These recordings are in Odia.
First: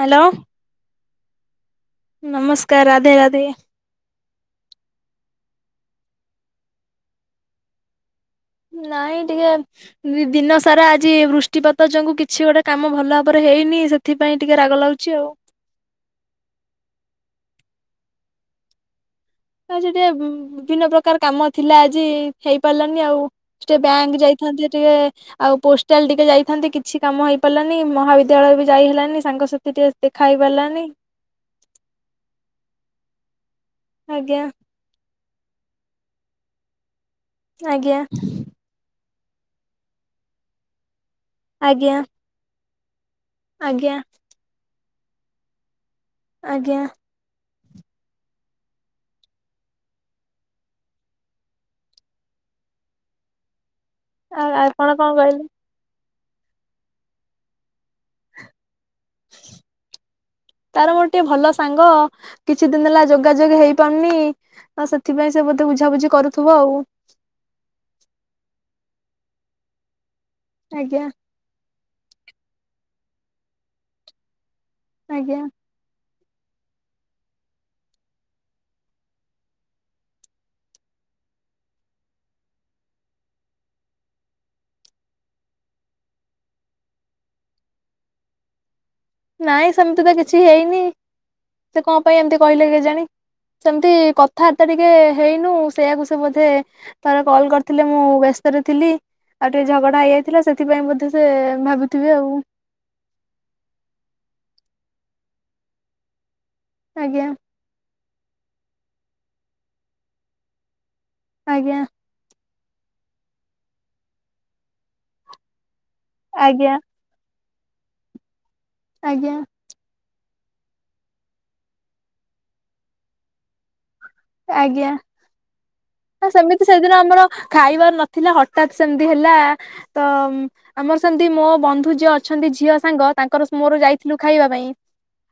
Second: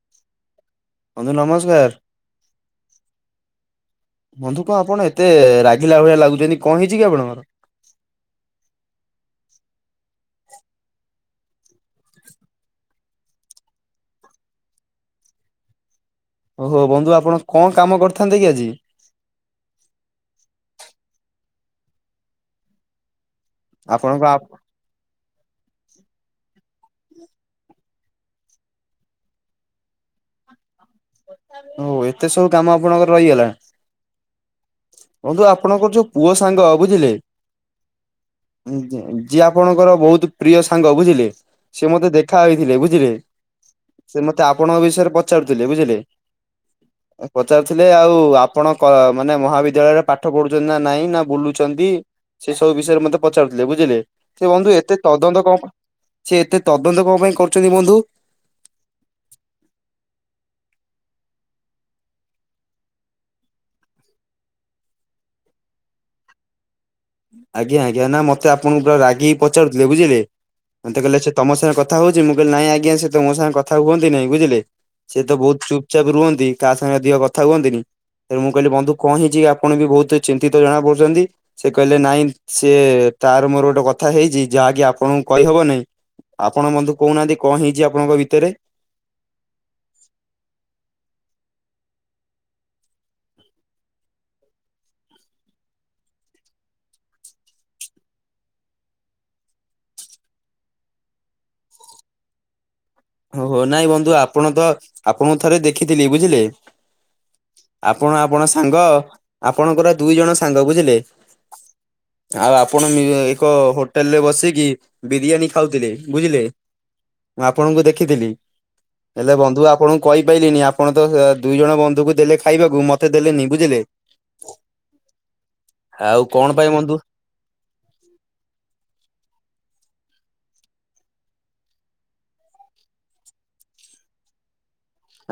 ହାଲୋ। ବନ୍ଧୁ ନମସ୍କାର। ନମସ୍କାର ରାଧେ ରାଧେ। ବନ୍ଧୁ କଁ ଆପଣ ଏତେ ରାଗିଲା ଭଳିଆ ଲାଗୁଛନ୍ତି କଁ ହେଇଛି କି ଆପଣଙ୍କର। ନାଇଁ ଟିକେ। ଦି ଦିନ ସାରା ଆଜି ବୃଷ୍ଟିପାତ ଯୋଗୁଁ କିଛି ଗୋଟେ କାମ ଭଲ ଭାବରେ ହେଇନି ସେଥି। ଥି ପାଇଁ ଟିକେ ରାଗ ଲାଗୁଛି ଆଉ। ଓହୋ ବନ୍ଧୁ ଆପଣ କଁ କାମ କରିଥାନ୍ତେ କି ଆଜି। ଆଜି ଟିକେ ଉଁ ବିଭିନ୍ନ ପ୍ରକାର କାମ ଥିଲା ଆଜି ହେଇ ପାରିଲାନି ଆଉ। ଟିକେ ବ୍ୟାଙ୍କ ଆପଣଙ୍କ ଯାଇ ଆପ ଥାନ୍ତି ଟିକେ। ଆଉ ପୋଷ୍ଟାଲ ଟିକେ ଯାଇଥାନ୍ତି। କିଛି କାମ ହେଇପାରିଲାନି ମହାବିଦ୍ୟାଳୟ ବି ଯାଇ ହେଲାନି ସାଙ୍ଗସାଥି ଟିକେ ସେ ଖାଇ ପାରିଲାନି ହଉ ଏତେ ସବୁ କାମ ଆପଣଙ୍କର ରହିଗଲା? ଆଜ୍ଞା। ବନ୍ଧୁ ଆପଣଙ୍କର ଯୋଉ ପୁଅ ସାଙ୍ଗ ବୁଝିଲେ? ଆଜ୍ଞା। ଯିଏ ଆପଣଙ୍କର ବହୁତ ପ୍ରିୟ ସାଙ୍ଗ ବୁଝିଲେ। ସିଏ ଆଜ୍ଞା ମତେ ଦେଖ ଖା ହୋଇଥିଲେ ବୁଝିଲେ? ଆଜ୍ଞା। ସେ ମତେ ଆପଣଙ୍କ ବିଷୟରେ ପଚାରୁଥିଲେ ବୁଝିଲେ? ଆଜ୍ଞା। ପଚାରୁଥିଲେ। ଆଉ ଆପଣ ମାନେ ମହାବିଦ୍ୟାଳୟରେ ପାଠ ପଢୁଛନ୍ତି ନା ନାଇଁ, ନା ବୁଲୁଛନ୍ତି ସେ ସବୁ ବିଷୟରେ ମତେ ପଚାରୁଥିଲେ ବୁଝିଲେ? ଆଉ ସେ ବନ୍ଧୁ ଆପଣ ଏତେ କଣ କହିଲେ? ତଦନ୍ତ କଣ ପାଇଁ ସେ ଏତେ ତଦନ୍ତ କଣ ପାଇଁ କରୁଛନ୍ତି ବନ୍ଧୁ? [inaudible] ତାର ମୋର ଟିକେ ଭଲ ସାଙ୍ଗ। କିଛି ଦିନ ହେଲା ଯୋଗାଯୋଗ ହେଇପାରୁନି? ଆଉ ସେଥିପାଇଁ ସେ ବୋଧେ ବୁଝାବୁଝି କରୁଥିବ ଆଉ ଆଜ୍ଞା ଆଜ୍ଞା ନା ମତେ ଆପଣ ପୁରା ରାଗିକି ପଚାରୁଥିଲେ ବୁଝିଲେ ମତେ ଆଜ୍ଞା କହିଲେ ସେ ତମ ସାଙ୍ଗେ କଥା ହଉଛି। ମୁଁ କହିଲି ନାଇଁ ଆଜ୍ଞା ସେ ତ ମୋ ସାଙ୍ଗ କଥା ହୁଅନ୍ତି ନାଇଁ ବୁଝିଲେ ସିଏ ତ ଆଜ୍ଞା ବହୁତ ଚୁପ ଚୁପଚାପ ରୁହନ୍ତି। କାହା ସାଙ୍ଗେ ଅଧିକା କଥା ହୁଅନ୍ତିନି। ମୁଁ କହିଲି ବନ୍ଧୁ କଣ ହେଇଛିି ଆପଣ ବି ବହୁତ ଚିନ୍ତିତ ଜଣାପଡୁଛନ୍ତି? ସେ କହିଲେ। ନାଇଁ ସିଏ ତାର ମୋର ଗୋଟେ କଥା ହେଇଛି, ଯାହାକି ଆପଣଙ୍କୁ କହିହବ ନାହିଁ? ଆପଣ ବନ୍ଧୁ କହୁନାହାନ୍ତି। କଣ ହେଇଛି ଆପଣଙ୍କ ଭିତରେ? ନାଇଁ ସେମିତି ତ କିଛି ହେଇନି ସେ କଣ ପାଇଁ ଏମିତି କହିଲେ କେଜାଣି? ସେମିତି କଥାବାର୍ତ୍ତା ଟିକେ ହେଇନୁ ସେଇୟାକୁ ସେ ବୋଧେ ଥରେ କଲ କରିଥିଲେ। ମୁଁ ବ୍ୟସ୍ତରେ ଥିଲି। ଆଉ ଟିକେ ଝଗଡ଼ା ହେଇଯାଇଥିଲା। ସେଥିପାଇଁ ବୋଧେ ସେ ଭାବୁଥିବେ ଆଉ ଓହୋ। ନାଇଁ ବନ୍ଧୁ ଆପଣ ତ ଆପଣଙ୍କୁ ଥରେ ଦେଖିଥିଲି ବୁଝିଲେ? ଆଜ୍ଞା। ଆପଣ ଆପଣ ସାଙ୍ଗ। ଆପଣଙ୍କର ଦୁଇ ଜଣ ସାଙ୍ଗ ବୁଝିଲେ? ଆଜ୍ଞା। ଆଉ ଆପଣ ଏକ ହୋଟେଲରେ ବସିକି ବିରିୟାନୀ ଖାଉଥିଲେ ବୁଝିଲେ ଆଜ୍ଞା ମୁଁ ଆପଣଙ୍କୁ ଦେଖିଥିଲି। ହେଲେ ଆଜ୍ଞା ବନ୍ଧୁ ଆପଣଙ୍କୁ କହିପାରିଲିନି। ଆପଣ ତ ଦୁଇ ଜଣ ବନ୍ଧୁକୁ ଦେଲେ ଖାଇବାକୁ ମତେ ଦେଲେନି ବୁଝିଲେ? ଆଜ୍ଞା ଆଉ ଆ କଣ ସେମିତି ପାଇଁ ସେଦିନ ବନ୍ଧୁ ଆମର ଖାଇବାର ନଥିଲା ହଠାତ ସେମିତି ହେଲା। ତ ଆମର ସେମିତି ମୋ ବନ୍ଧୁ ଯିଅ ଅଛନ୍ତି। ଝିଅ ସାଙ୍ଗ ତାଙ୍କର ମୋର ଯାଇଥିଲୁ ଖାଇବା ପାଇଁ।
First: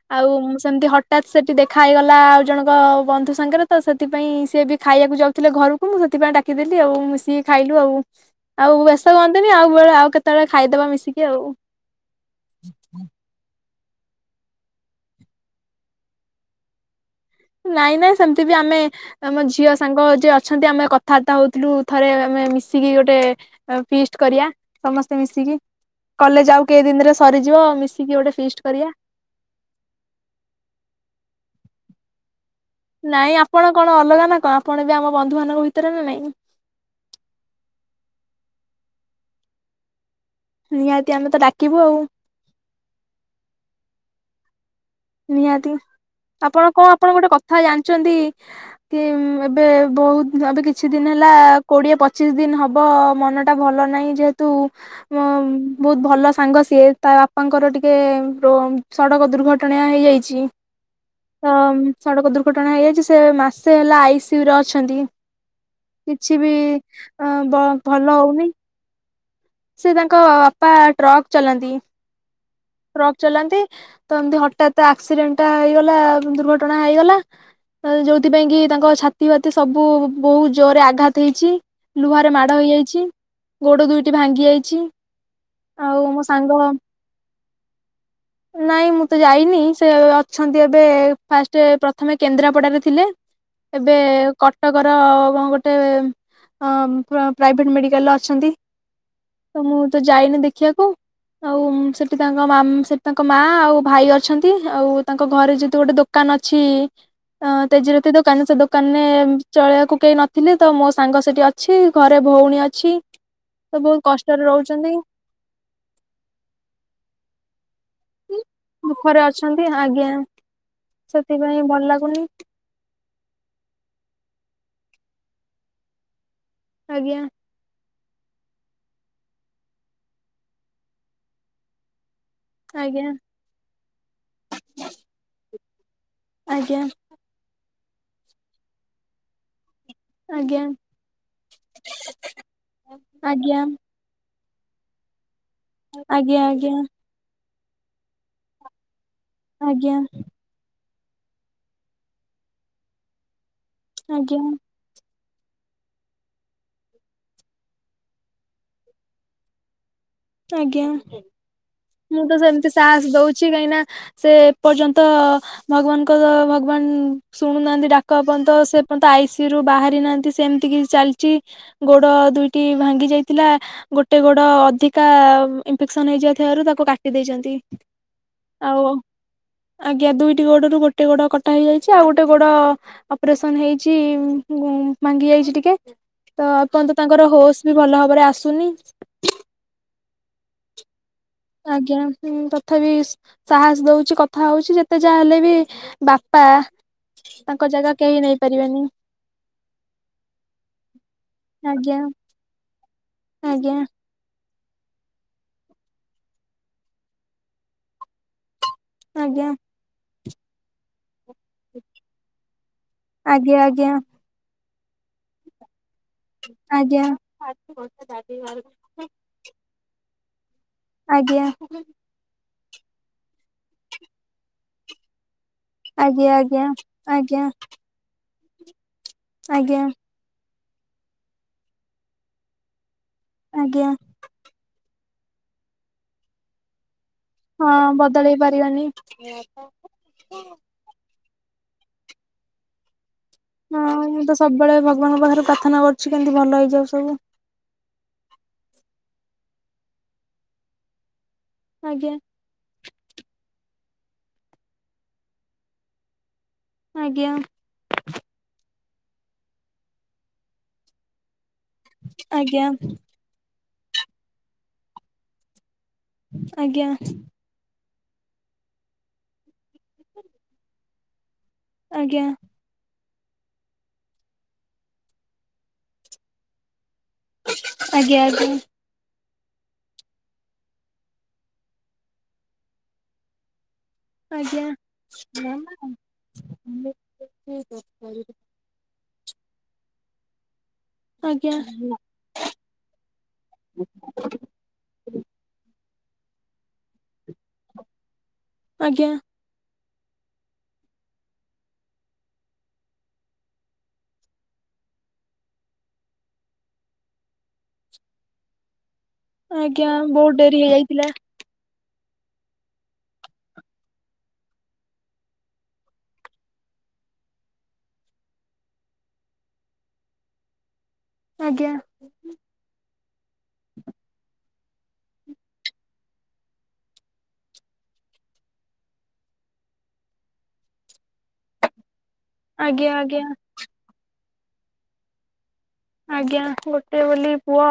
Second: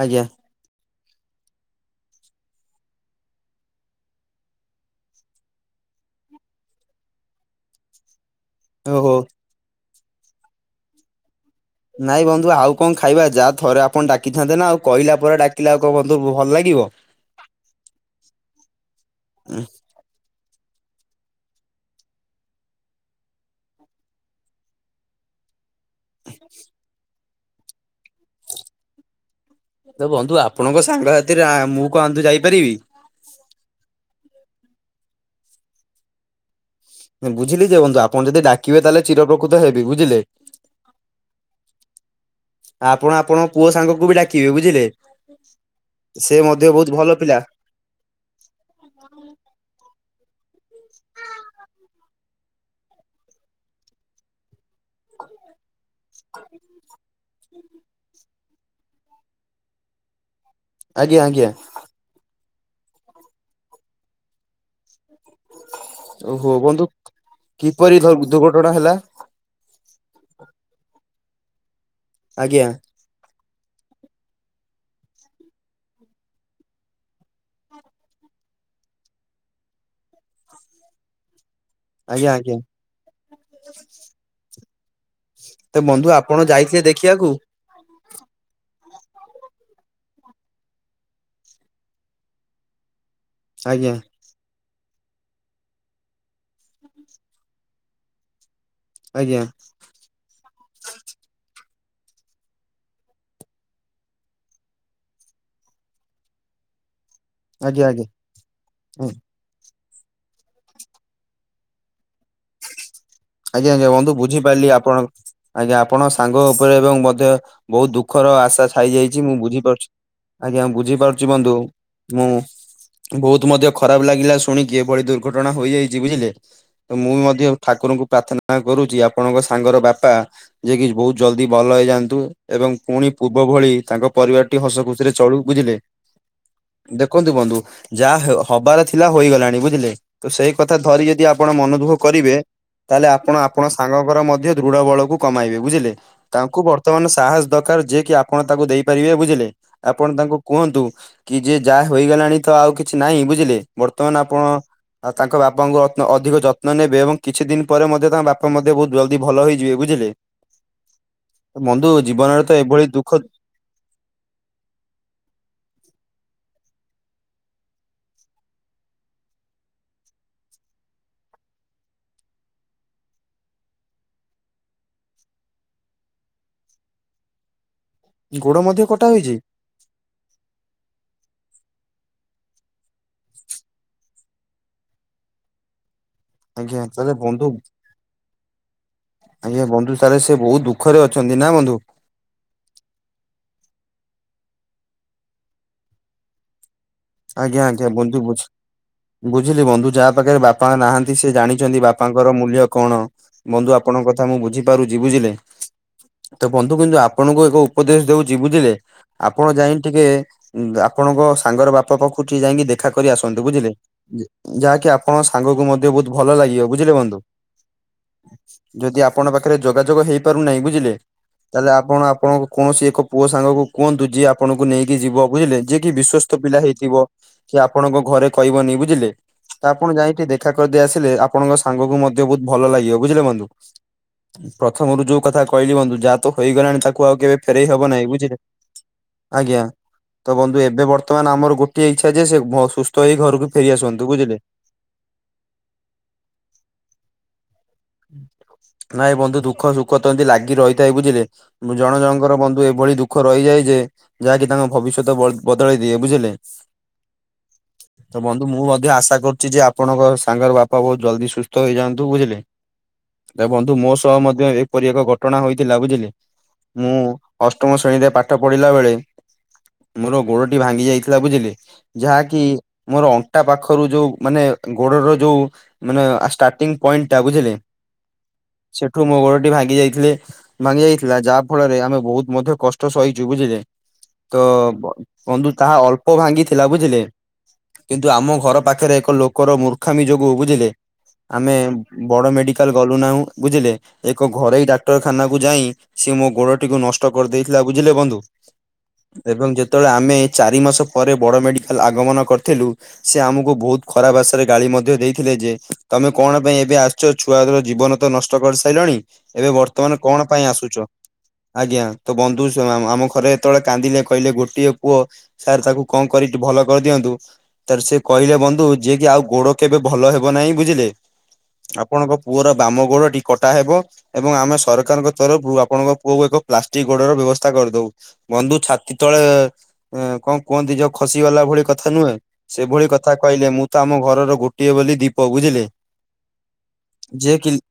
ଆଜ୍ଞା ଆଉ ସେମିତି ହଠାତ୍ ସେଠି ଦେଖା ହେଇଗଲା। ଆଉ ଜଣଙ୍କ ବନ୍ଧୁ ସାଙ୍ଗରେ ତ ସେଥିପାଇଁ ସିଏ ବି ଖାଇବାକୁ ଯାଉଥିଲେ ଘରକୁ। ମୁଁ, ସେଥିପାଇଁ ଡାକିଦେଲି ଆଉ ମିଶିକି ଖାଇଲୁ ଆଉ ଆଉ ବେସ୍ତ ଓହୋ ହୁଅନ୍ତୁନି ଆଉ ବେଳେ ଆଉ କେତେବେଳେ ଖାଇଦବା ମିଶିକି ଆଉ ନାଇଁ ବନ୍ଧୁ ଆଉ କଣ ଖାଇବା ଯାହା ଥରେ ଆପଣ ଡାକିଥାନ୍ତେ ନା ଆଉ କହିଲା ପରେ ଡାକିଲେ ଆଉ କଣ ବନ୍ଧୁ ଭଲ ଲାଗିବ? ନାଇଁ ନାଇଁ ସେମତି ବି ଆମେ ଆମ ଝିଅ ସାଙ୍ଗ ଯିଏ ଅଛନ୍ତି ଆମେ କଥାବାର୍ତ୍ତା ହଉଥିଲୁ ଥରେ ଆମେ ମିଶିକି ଗୋଟେ ପିଷ୍ଟ କରିବା ସମସ୍ତେ ମିଶିକି କଲେଜ ଆଉ କେଇ ଦିନରେ ସରିଯିବ ମିଶିକି ଗୋଟେ ଫିଷ୍ଟ କରିବା ତ ବନ୍ଧୁ ଆପଣଙ୍କ ସାଙ୍ଗ ସାଥିରେ ମୁଁ କୁଆନ୍ତୁ ଯାଇପାରିବି ନାଇଁ ଆପଣ କଣ ଅଲଗା ନା କଣ ଆପଣ ଏ ବି ଆମ ବନ୍ଧୁ ମାନଙ୍କ ଭିତରେ ନା ନାଇଁ ବୁଝିଲି ଯେ ବନ୍ଧୁ ଆପଣ ଯଦି ଡାକିବେ ତାଲେ ଚିରାଉପକୃତ ହେବି ବୁଝିଲେ ନିହାତି ଆମେ ତ ଡାକିବୁ ଆଉ ଆପଣ ଆପଣଙ୍କ ପୁଅ ସାଙ୍ଗକୁ ବି ଡାକିବେ ବୁଝିଲେ ନିହାତି ସେ ମଧ୍ୟ ଆପଣ କଣ ବହୁତ ଭଲ ଆପଣ ଗୋଟେ ପିଲା କଥା ଜାଣିଛନ୍ତି କି ଏବେ ବହୁତ ଏବେ କିଛି ଦିନ ହେଲା କୋଡିଏ ପଚିଶ ଦିନ ହବ ମନ ଟା ଭଲ ନାହିଁ ଯେହେତ ତୁ ମ ଉଁ ବହୁତ ଭଲ ସାଙ୍ଗ ସିଏ ତା ବାପାଙ୍କର ଟିକେ ସଡ଼କ ଦୁର୍ଘଟଣା ହେଇଯାଇଛି ଆଜ୍ଞା ତ ଆଜ୍ଞା ସଡ଼କ ଦୁର୍ଘଟଣା ହେଇଯାଇଛି ସେ ମାସେ ହେଲା ଆଇସିୟୁରେ ଅଛନ୍ତି କିଛି ବି ଓହୋ ଅ ଭଲ ହଉନି କଣ ହେଲା ସେ ତାଙ୍କ ବାପା ଟ୍ରକ୍ ଚଲାନ୍ତି ଆଜ୍ଞା ଟ୍ରକ୍ ଚଲାନ୍ତି ତ ଏମତି ହଠାତ ଆକ୍ସିଡେଣ୍ଟ ଟା ହେଇଗଲା ଦୁର୍ଘଟଣା ହେଇଗଲା। ଯୋଉଥିପାଇଁ କି ତାଙ୍କ ଛାତି ବାତି ସବୁ ବହୁତ ଜୋରରେ ଆଘାତ ହେଇଛି। ଆଜ୍ଞା ଲୁହାରେ ଆଜ୍ଞା ମାଡ଼ ହୋଇଯାଇଛି ଗୋଡ଼ ଦୁଇଟି ଭାଙ୍ଗି ଯାଇଛି ତ ଆଉ ବନ୍ଧୁ ମୋ ଆପଣ ସାଙ୍ଗ ଯାଇଥିଲେ ଦେଖିବାକୁ ନାଇଁ ମୁଁ ତ ଯାଇନି ସେ ଅଛନ୍ତି ଏବେ ଫାଷ୍ଟ ପ୍ରଥମେ କେନ୍ଦ୍ରାପଡାରେ ଥିଲେ ଏବେ ଆଜ୍ଞା କ କଟକର କଣ ଗୋଟେ ପ୍ରାଇଭେଟ୍ ମେଡିକାଲରେ ଅଛନ୍ତି। ଆଜ୍ଞା ତ ମୁଁ ତ ଯାଇନି ଦେଖିବାକୁ ଆଉ ସେ ସେଠି ତାଙ୍କ ମା ସେଠି ତାଙ୍କ ମା ଆଉ ଭାଇ ଅଛନ୍ତି ଆଉ ତାଙ୍କ ଘରେ ଯଦି ଗୋଟେ ଦୋକାନ ଅଛି ଅ ଆଜ୍ଞା ଆଜ୍ଞା ତଜିରତି ଦୋକାନ ସେ ଦୋକାନରେ ହୁଁ ଚଳେଇିବାକୁ କେହି ନଥିଲେ ତ ମୋ ସାଙ୍ଗ ସେଠି ଅଛି ଘରେ ଭଉଣୀ ଅଛି। ଆଜ୍ଞା ତ ଆଜ୍ଞା ବହୁତ ବନ୍ଧୁ କଷ୍ଟରେ ବୁଝିପାରିଲି ରହୁଛନ୍ତି ଆପଣ ଆଜ୍ଞା ଆପଣ ସାଙ୍ଗ ଉପରେ ଏବଂ ମଧ୍ୟ ବହୁତ ଦୁଃଖର ଆଶା ଛାଇ ଦୁଃଖରେ ଯାଇଛି ମୁଁ ଅଛନ୍ତି ବୁଝିପାରୁଛି ଆଜ୍ଞା ଆଜ୍ଞା ବୁଝିପାରୁଛି ବନ୍ଧୁ ସେଥିପାଇଁ ଭଲ ଲାଗୁନି ମୁଁ ବହୁତ ମଧ୍ୟ ଖରାପ ଲାଗିଲା ଶୁଣିକି ଏଭଳି ଦୁର୍ଘଟଣା ହୋଇଯାଇଛି ବୁଝିଲେ ତ ମୁଁ ଆଜ୍ଞା ବି ମଧ୍ୟ ଠାକୁରଙ୍କୁ ପ୍ରାର୍ଥନା କରୁଛି ଆପଣଙ୍କ ସାଙ୍ଗର ବାପା ଯ କି ବହୁତ ଜଲଦି ଭଲ ହେଇଯାଆନ୍ତୁ ଏବଂ ପୁଣି ଆଜ୍ଞା ପୂର୍ବ ଭଳି ତାଙ୍କ ପରିବାରଟି ହସ ଖୁସିରେ ଚଳୁ ବୁଝିଲେ ଆଜ୍ଞା ରଖନ୍ତୁ ବନ୍ଧୁ ଯାହା ହବାର ଥିଲା ହୋଇଗଲାଣି ବୁଝିଲେ ତ ସେଇ ଆଜ୍ଞା କଥା ଧରି ଯଦି ଆପଣ ମନ ଦୁଃଖ କରିବେ ତାହେଲେ ଆପଣ ଆଜ୍ଞା ଆପଣ ସାଙ୍ଗଙ୍କର ମଧ୍ୟ ଦୃଢ ବଳକୁ କମାଇବେ ବୁଝିଲେ ଆଜ୍ଞା ଆଜ୍ଞା ତାଙ୍କୁ ବର୍ତ୍ତମାନ ସାହସ ଦରକାର ଯିଏ କିି ଆପଣ ତାଙ୍କୁ ଦେଇପାରିବେ ବୁଝିଲେ ଆଜ୍ଞା ଆପଣ ତାଙ୍କୁ କୁହନ୍ତୁ କି ଯେ ଯାହା ହେଇଗଲାଣି ତ ଆଉ କିଛି ନାହିଁ ବୁଝିଲେ ବର୍ତ୍ତମାନ ଆଜ୍ଞା ଆପଣ ଆଉ ତାଙ୍କ ବାପାଙ୍କୁ ଅଧିକ ଯତ୍ନ ନେବେ ଏବଂ କିଛି ଦିନ ପରେ ମଧ୍ୟ ତାଙ୍କ ବାପା ମଧ୍ୟ ବହୁତ ଜଲଦି ଭଲ ହେଇଯିବେ ବୁଝିଲେ ଆଜ୍ଞା ବନ୍ଧୁ ମୁଁ ତ ଜୀବନରେ ସେମିତି ଏଭଳି ସାହସ ଦୁଃଖ ଦଉଛି କାହିଁକି ନା ସେ ଏ ପର୍ଯ୍ୟନ୍ତ ଭଗବାନଙ୍କ ଦ ଭଗବାନ ଶୁଣୁନାହାନ୍ତି ଡାକ ଏ ପର୍ଯ୍ୟନ୍ତ ସେ ପର୍ଯ୍ୟନ୍ତ ଆଇସିୟୁ ରୁ ବାହାରି ନାହାନ୍ତି ସେମିତି କି ଚାଲିଛି ଗୋଡ ଦୁଇଟି ଭାଙ୍ଗି ଯାଇଥିଲା ଗୋଟେ ଗୋଡ ଅଧି ତା ଇନ୍ଫେକ୍ସନ୍ ହେଇଯାଇଥିବାରୁ ତାକୁ କାଟି ଦେଇଚନ୍ତି। ଗୋଡ଼ ମଧ୍ୟ କଟା ହୋଇଚି? ଆଜ୍ଞା ଦୁଇଟି ଗୋଡରୁୁ ଗୋଟେ ଗୋଡ କଟା ହେଇଯାଇଚି, ଆଉ ଗୋଟେ ଗୋଡ ଅପରେସନ୍ ହେଇଛି ଭାଙ୍ଗି ଯାଇଚି ଟିକେ। ତ ଆଜ୍ଞା ଏପର୍ଯ୍ୟନ୍ତ ତାହେଲେ ତାଙ୍କର ବନ୍ଧୁ ହୋସ୍ ବି ଭଲ ଭାବରେ ଆସୁନି। ଆଜ୍ଞା ବଧୁ [unintelligible] ସେ ବହୁ ଦୁଃ ସୁଖରେ ଅଛନ୍ତି ନା ବନ୍ଧୁ? ଆଜ୍ଞା ହୁଁ ତଥାପି ସି ସାହସ ଦଉଛି କଥା ହଉଛି ଯେତେ ଯାହା ହେଲେ ବି ବାପା ଆଜ୍ଞା ତାଙ୍କ ଆଜ୍ଞା ଜାଗା କେହି ବନ୍ଧୁ ନେଇ ବୁଝୁ ପାରିବେନି ବୁଝିଲି ବନ୍ଧୁ ଯାହା ପାଖରେ ବାପା ନାହାନ୍ତି ସେ ଜାଣିଛନ୍ତି ଆଜ୍ଞା ବାପାଙ୍କର ମୂଲ୍ୟ କଣ। ବନ୍ଧୁ ଆଜ୍ଞା ଆପଣଙ୍କ କ ଥା ମୁଁ ବୁଝିପାରୁଛି ବୁଝିଲେ ତ ବନ୍ଧୁ କିନ୍ତୁ ଆପଣଙ୍କୁ ଏକ ଉପଦେଶ ଦଉଛି ବୁଝିଲେ ଆପଣ ଆଜ୍ଞା ଯାଇ ଟିକେ ଆପଣଙ୍କ ସାଙ୍ଗ ପାଖୁ ଟିକେ ଯାଇକି ଦେଖା କରି ଆସନ୍ତୁ ଆଜ୍ଞା ବୁଝିଲେ ଆଜ୍ଞା ଯାହାକି ଆପଣ ସାଙ୍ଗକୁ ମଧ୍ ଯେ ବହୁତ ଭଲ ଲାଗିବ ବୁଝିଲେ ଆଜ୍ଞା। ବନ୍ଧୁ ଯଦି ଆପ ଆପଣଙ୍କ ପାଖରେ ଯୋଗାଯୋଗ ହେଇପାରୁନାହିଁ ବୁଝିଲେ ଆଜ୍ଞା ଆଜ୍ଞା ତାହେଲେ ଆପଣ ଆପଣ କୌଣସି ଏକ ପୁଅ ସାଙ୍ଗ କୁ କୁହନ୍ତୁ ଯିଏ ଆପଣଙ୍କୁ ନେଇକି ଯିବ ବୁଝିଲେ ଯିଏ କି ବିଶ୍ୱସ୍ତ ପିଲା ଆଜ୍ଞା ହେଇ ଵ ଆଜ୍ଞା କି ଆପଣଙ୍କ ଘରେ କହିବନି ବୁଝିଲେ ତ ଆଜ୍ଞା ଆପଣ ଯାଇକି ଦେଖ ଦେଖା କରିଦେଇ ଆସିଲେ ଆପଣଙ୍କ ସାଙ୍ଗକୁ ମଧ୍ୟ ବହୁତ ଭଲ ଲାଗିବ ବୁଝିଲେ ବନ୍ଧୁ। ଆଜ୍ଞା ପ୍ରଥମରୁ ଯୋଉ କଥା କହିଲି ବନ୍ଧୁ ଯାହା ତ ହେଇଗଲାଣି ତାକୁ ଆଉ କେବେ ଫେରେଇ ହଁ ହବ ନାଇଁ ବଦଳେଇ ବୁଝିଲେ ପାରିବାନି। ଆଜ୍ଞା। ତ ବନ୍ଧୁ ଏବେ ବର୍ତ୍ତମାନ ଆମର ଗୋଟିଏ ଇଚ୍ଛା ଯେ ସେ ଭ ସୁସ୍ଥ ହେଇ ଘରକୁ ଫେରି ହଁ ଆସନ୍ତୁ ମୁଁ ତ ବୁଝିଲେ। ସବୁବେଳେ ଭଗବାନଙ୍କ ପାଖରେ ପ୍ରାର୍ଥନା କରୁଛି କେମିତି ଭଲ ହେଇଯାଉ ସବୁ। ନାଇଁ ବନ୍ଧୁ ଦୁଃଖ ସୁଖ ତ ଏମିତି ଲାଗି ରହିଥାଏ ବୁଝିଲେ। ମୁଁ ଜଣ ଆଜ୍ଞା। ଜଣଙ୍କର ବନ୍ଧୁ ଏଭଳି ଦୁଖ ଦୁଃଖ ରହିଯାଏ ଯେ ଯାହାକି ତାଙ୍କ ଭବିଷ୍ୟତ ବ-ବଦଳାଇ ଦିଏ ବୁଝିଲେ। ଆଜ୍ଞା। ତ ବନ୍ଧୁ ମୁଁ ମଧ୍ୟ ଆଶା କରୁଛି ଯେ ଆପଣଙ୍କ ସାଙ୍ଗର ବାପା ବହୁତ ଜଲଦି ସୁସ୍ଥ ହେଇଯାଆନ୍ତୁ ବୁଝିଲେ। ଆଜ୍ଞା ତ ବନ୍ଧୁ ମୋ ସହ ମଧ୍ୟ ଏପରି ଏକ ଘଟଣା ହୋଇଥିଲା ବୁଝିଲେ ଆଜ୍ଞା। ମୁଁ ଅଷ୍ଟମ ଶ୍ରେଣୀରେ ପାଠ ପଢିଲା ବେଳେ ମୋର ଗୋଡଟି ଭାଙ୍ଗି ଯାଇଥିଲା ବୁଝିଲେ। ଯାହା ଆଜ୍ଞା କିି ମୋର ଅଣ୍ଟା ପାଖରୁ ଯୋଉ ମାନେ ଗୋଡର ଯୋଉ ମାନେ ଆ ଷ୍ଟାର୍ଟିଂ ପଏଣ୍ଟ ଟା ବୁଝିଲ ଆଜ୍ଞା ସେଠୁ ମୋ ଗୋଡଟି ଭାଙ୍ଗି ଯାଇଥିଲେ। ଭାଙ୍ଗି ଯାଇଥିଲା ଯାହା ଫଳରେ ଆମେ ବହୁତ ମଧ୍ୟ କଷ୍ଟ ସହିଛୁ ବୁଝିଲେ। ତ ଆଜ୍ଞା ବନ୍ଧୁ ତାହା ଆଜ୍ଞା। ଅଳ୍ପ ଭାଙ୍ଗିଥିଲା ବୁଝିଲେ। କିନ୍ତୁ ଆମ ଆଜ୍ଞା ଘର ପାଖରେ ଏକ ଲୋକର ମୂର୍ଖାମି ଯୋଗୁରୁ ବୁଝିଲେ ଆମେ ବଡ ମେଡିକାଲ ଗଲୁ ନାହିଁ ବୁଝିଲେ ଏକ ଘରୋଇ ଡା ଡାକ୍ତରଖାନାକୁ ଯାଇ ସିଏ ମୋ ଗୋଡଟିକୁ ନଷ୍ଟ କରିଦେଇଥିଲା ବୁଝିଲେ ବନ୍ଧୁ। ଆଜ୍ଞା। ଦେଖନ୍ତୁ ଯେତେବେଳେ ଆମେ ଚାରି ମାସ ପରେ ବଡ଼ ମେଡ଼ିକାଲ ଆଗମନ କରିଥିଲୁ। ସେ ଆମକୁ ବହୁତ ଖରାପ ଭଷାରେ ଗାଳି ମଧ୍ୟ ଦେଇଥିଲେ ଯେ ତମେ କଣ ପାଇଁ ଏ ଏବେ ଆସୁଚ ଛୁଆର ଜୀବନ ତ ନଷ୍ଟ କରିସାରିଲଣି ଏବେ ଆଜ୍ଞା ବର୍ତ୍ତମାନ କଣ ବହୁତ ପାଇଁ ଡେରି ଆସୁଛ ହେଇଯାଇଥିଲା ଆଜ୍ଞା ତ ବନ୍ଧୁ ସେ ଆମ ଘରେ ଯେତେବେଳେ କାନ୍ଦିଲେ କହିଲେ ଗୋଟିଏ ପୁଅ ସାର୍ ତାକୁ କଣ କରିି ଭଲ କରିଦିଅନ୍ତୁ। ତାର ସେ କହିଲେ ବନ୍ଧୁ ଯିଏ କି ଆଉ ଗୋଡ କେବେ ଭଲ ହେବ ନାହିଁ ବୁଝିଲେ। ଆଜ୍ଞା। ଆପଣଙ୍କ ପୁଅର ବାମ ଗୋଡଟି କଟା ହେବ? ଏବଂ ଆମେ ସରକାରଙ୍କ ତରଫରୁ ଆପଣଙ୍କ ପୁଅକୁ ଏକ ପ୍ଲାଷ୍ଟିକ ଗୋଡର ବ୍ୟବସ୍ଥା କରିଦଉ। ବନ୍ଧୁ ଛାତି ତଳେ କଣ କୁହନ୍ତି ଯ ଖସିଗଲା ଭଳି କଥା ନୁହେଁ। ସେଭଳି ଆଜ୍ଞା କଥା ଆଜ୍ଞା କହିଲେ, ମୁଁ ତ ଆମ ଘରର ଗୋଟିଏ ବୋଲି ଦୀପ ବୁଝିଲେ? ଆଜ୍ଞା ଗୋଟେ ବୋଲି ଯିଏ କି ପୁଅ,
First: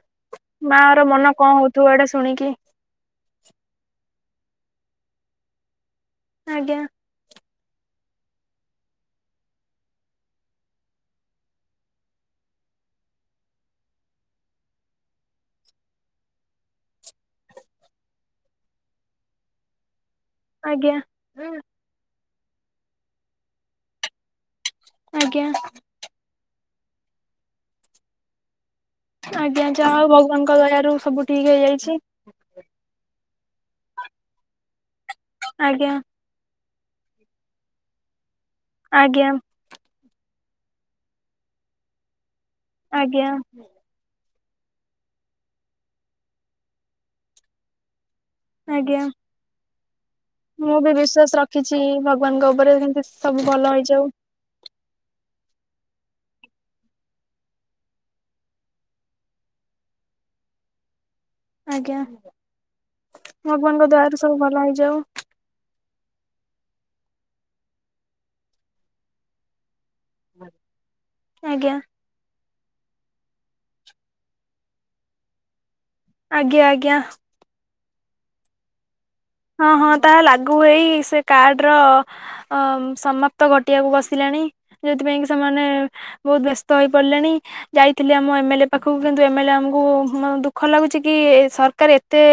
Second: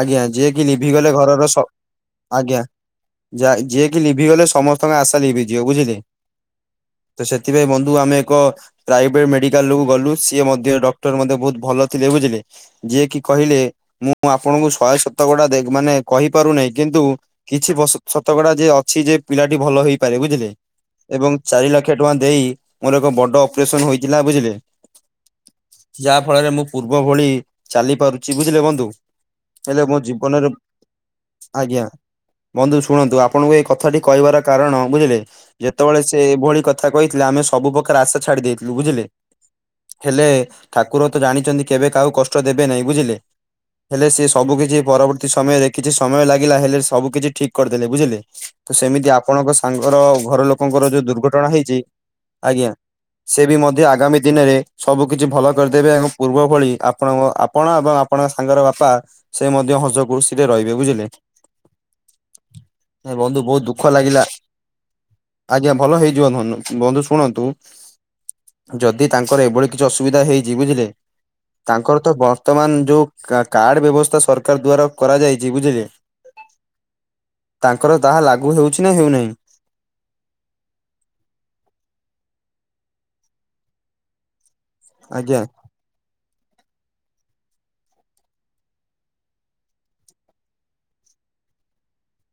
ଆଜ୍ଞା ଯିଏ କି ମା ର ଲିଭିଗଲେ ମନ ଘରର ସ କଣ ହଉଥିବ ଏଇଟା ଶୁଣିକି। ଆଜ୍ଞା ଯା ଯିଏକି ଲିଭିଗଲେ ସମସ୍ତଙ୍କ ଆଶା ଲିଭିଯିବ ବୁଝିଲେ। ଆଜ୍ଞା। ତ ସେଥିପାଇଁ ବନ୍ଧୁ ଆମେ ଏକ ପ୍ରାଇଭେଟ୍ ମେଡିକାଲ୍ କୁ ଗଲୁ, ସିଏ ମଧ୍ୟ ଡକ୍ଟର ମଧ୍ୟ ବହୁତ୍ ଭଲ ଥିଲେ ବୁଝିଲେ। ଯିଏକି କହିଲେ ମୁଁ ଆପଣଙ୍କୁ ଶହେ ସତକଡ଼ା ଦେ ମାନେ କହିପାରୁନାହିଁ, କିନ୍ତୁ କିଛି ବ ଶତକଡା ଯେ ଅଛି ଯେ ପିଲାଟି ଭଲ ହେଇପାରେ ବୁଝିଲେ। ଆଜ୍ଞା ଏବଂ ଚାରି ଲାକ୍ଷେ ଟଙ୍କା ଦେଇ ମୋର ଏକ ବଡ ଅପରେସନ୍ ହୋଇଥିଲା ବୁଝିଲେ। ଆଜ୍ଞା। ଯାହା ଫଳରେ ମୁଁ ପୂର୍ବ ଭଳି ଚାଲି ପାରୁଚି, ବୁଝିଲେ ବନ୍ଧୁ? ଆଜ୍ଞା ହେଲେ ମୋ ଯାହାଉ ଜୀବନରେ ଭଗବାନଙ୍କ ଦୟାରୁୁ ସବୁ ଠିକ୍ ଆଜ୍ଞା ହେଇଯାଇଛି। ବନ୍ଧୁ ଶୁଣନ୍ତୁ ଆପଣଙ୍କୁ ଏଇ କଥାଟି କହିବାର କାରଣ ବୁଝିଲେ, ଆଜ୍ଞା ଯେତବଳେ ସେ ଏଭଳି କଥା କହିଥିଲେ, ଆମେ ସବୁ ପ୍ରକାର ଆଶା ଛାଡି ଦେଇେଇଥିଲୁ ବୁଝିଲେ। ଆଜ୍ଞା ହେଲେ, ଠାକୁର ତ ଜାଣିଚନ୍ତି କେବେ କାହାକୁ କଷ୍ଟ ଦେବେ ନାହିଁ, ବୁଝିଲେ। ଆଜ୍ଞା ହେଲେ ସେ ସବୁକିଛି ପରବର୍ତ୍ତୀ ସମୟରେ କିଛି ସମୟ ଲାଗିଲା ହେଲେ ସବୁ କିଛି ଠିକ୍ କରିଦେଲେ ବୁଝିଲେ। ଆଜ୍ଞା ସେମିତି ଆ ପଣଙ୍କ ସାଙ୍ଗର ଘର ମୁଁ ଲୋକଙ୍କର ବି ଯୋଉ ବିଶ୍ଵାସ ଦୁର୍ଘଟଣା ରଖିଛି ହେଇଚି, ଭଗବାନଙ୍କ ଉପରେ କେମିତି ସବୁ ସେ ବି ଭଲ ମଧ୍ୟ ହେଇଯାଉ ଆଗାମୀ ଦିନରେ ସବୁ କିିଛି ଭଲ କରିଦେବେ ଏବଂ ପୂର୍ବ ଭଳି ଆ ପଣଙ୍କ ଆପଣ ଏବଂ ଆପଣଙ୍କ ସାଙ୍ଗର ବାପା ସେ ମଧ୍ୟ ହସ ଖୁସିରେ ରହିବେ ବୁଝିଲେ। ଆଜ୍ଞା, ନାଇଁ ବନ୍ଧୁ ବହୁତ ଦୁଃଖ ଭଗବାନଙ୍କ ଦୟାରୁ ଲାଗିଲା। ସବୁ ଭଲ ହେଇଯାଉ। ଆଜ୍ଞା, ଭଲ ହେଇଯିବ [unintelligible] ବନ୍ଧୁ ଶୁଣନ୍ତୁ ଯଦି ତାଙ୍କର ଏଭଳି କିଛି ଅସୁବିଧା ହେଇଚି ବୁଝିଲେ। ଆଜ୍ଞା ତାଙ୍କର ତ ବର୍ତ୍ତମାନ୍ ଯୋଉ କାର୍ଡ ବ୍ୟବସ୍ଥା ସରକାର ଦ୍ଵାରା କରାଯାଇଚି ବୁଝିଲେ। ଆଜ୍ଞା-ଆଜ୍ଞା। ତାଙ୍କର ତାହା ଲାଗୁ ହେଉଛି ନା ହେଉନାହିଁ? ହଁ-ହଁ ତାହା ଲାଗୁ ହେଇ ସେ କାର୍ଡ ର ଅ ସମାପ୍ତ ଘଟିବାକୁ ବସିଲାଣି, ଯୋଉଥିପାଇଁ କି ଆଜ୍ଞା। ସେମାନେ ବହୁତ୍ ବ୍ୟସ୍ତ ହେଇପଡିଲେଣି‌। ଯାଇଥିଲେ ଆମ ଏମ୍ ଏଲ୍ ଏ ପାଖୁକୁ, କିନ୍ତୁ ଏମ୍ ଏଲ୍ ଏ ଆମକୁ ଦୁଃଖ ଲାଗୁଚି କି ସରକାର୍ ଏତେ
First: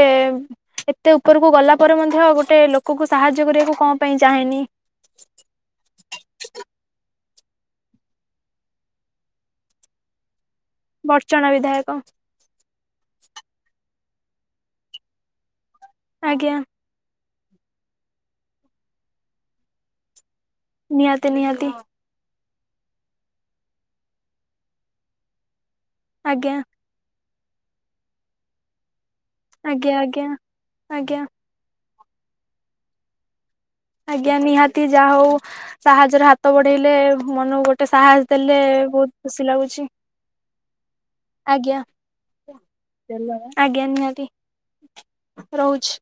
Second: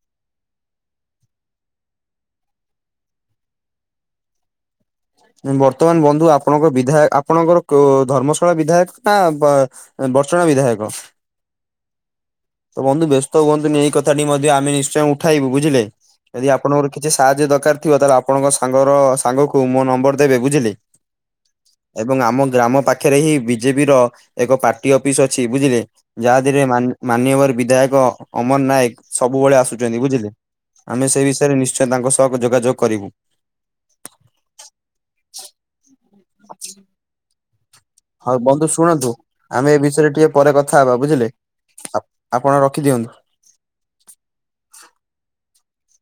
ଏତେ ଉପରକୁ ଗଲା ପରେ ମଧ୍ୟ ଗୋଟେ ଲୋକକୁ ସାହାଯ୍ୟ କରିବାକୁ କଣ ପାଇଁ ଚାହେଁନି? ବର୍ତ୍ତମାନ୍ ବନ୍ଧୁ ଆପଣଙ୍କ ବିଧାୟ ଆପଣଙ୍କର ଧର୍ମଶାଳା ବିଧାୟକ ନା ବ ବର୍ଚଣା ବିଧାୟକ? ବର୍ଚଣା ବିଧାୟକ। ତ ବନ୍ଧୁ ବ୍ୟସ୍ତ ହୁଅନ୍ତୁନି ଏଇ କଥାଟି ମଧ୍ୟ ଆମେ ନିଶ୍ଚୟ ଉଠାଇବୁ ବୁଝିଲେ, ଯଦି ଆଜ୍ଞା ଆପଣଙ୍କର କିଛି ସାହାଯ୍ୟ ଦରକାର ଥିବ ତାହେଲେ ଆପଣଙ୍କ ସାଙ୍ଗର ସାଙ୍ଗକୁ ମୋ ନମ୍ବର୍ ଦେବେ ବୁଝିଲେ। ନିହାତି-ନିହାତି। ଏବଂ ଆମ ଗ୍ରାମ ପାଖରେ ହିଁ ବିଜେପି ର ଏକ ପାର୍ଟି ଅଫିସ ଅଛି ବୁଝିଲେ। ଆଜ୍ଞା ଯାହାଧେରେ ମାନ୍ୟବର ବିଧାୟକ [unintelligible] ନାୟକ ସବୁବେଳେ ଆଜ୍ଞା ଆସୁଛନ୍ତି, ଆଜ୍ଞା ବୁଝିଲେ ଆମେ ଆଜ୍ଞା ସେ ବିଷୟରେ ନିଶ୍ଚୟ ତାଙ୍କ ସହ ଯୋଗାଯୋଗ କରିବୁ। ଆଜ୍ଞା, ନିହାତି ଯା ହଉ ସାହାଯ୍ୟର ହାତ ବଢେଇଲେ ମନ କୁ ଗୋଟେ। ଗୋଟେ ସାହସ ହଉ ଦେଲେ ବନ୍ଧୁ ଶୁଣନ୍ତୁ ବହୁତ ଖୁସି ଆମେ ଏ ଲାଗୁଛି। ବିଷୟରେ ଟିକେ ପରେ କଥା ହେବା ବୁଝିଲେ ଆଜ୍ଞା ଆପ୍ ଆପଣ ରଖିଦିଅନ୍ତୁ। ଆଜ୍ଞା, ନିହାତି ରହୁଛି।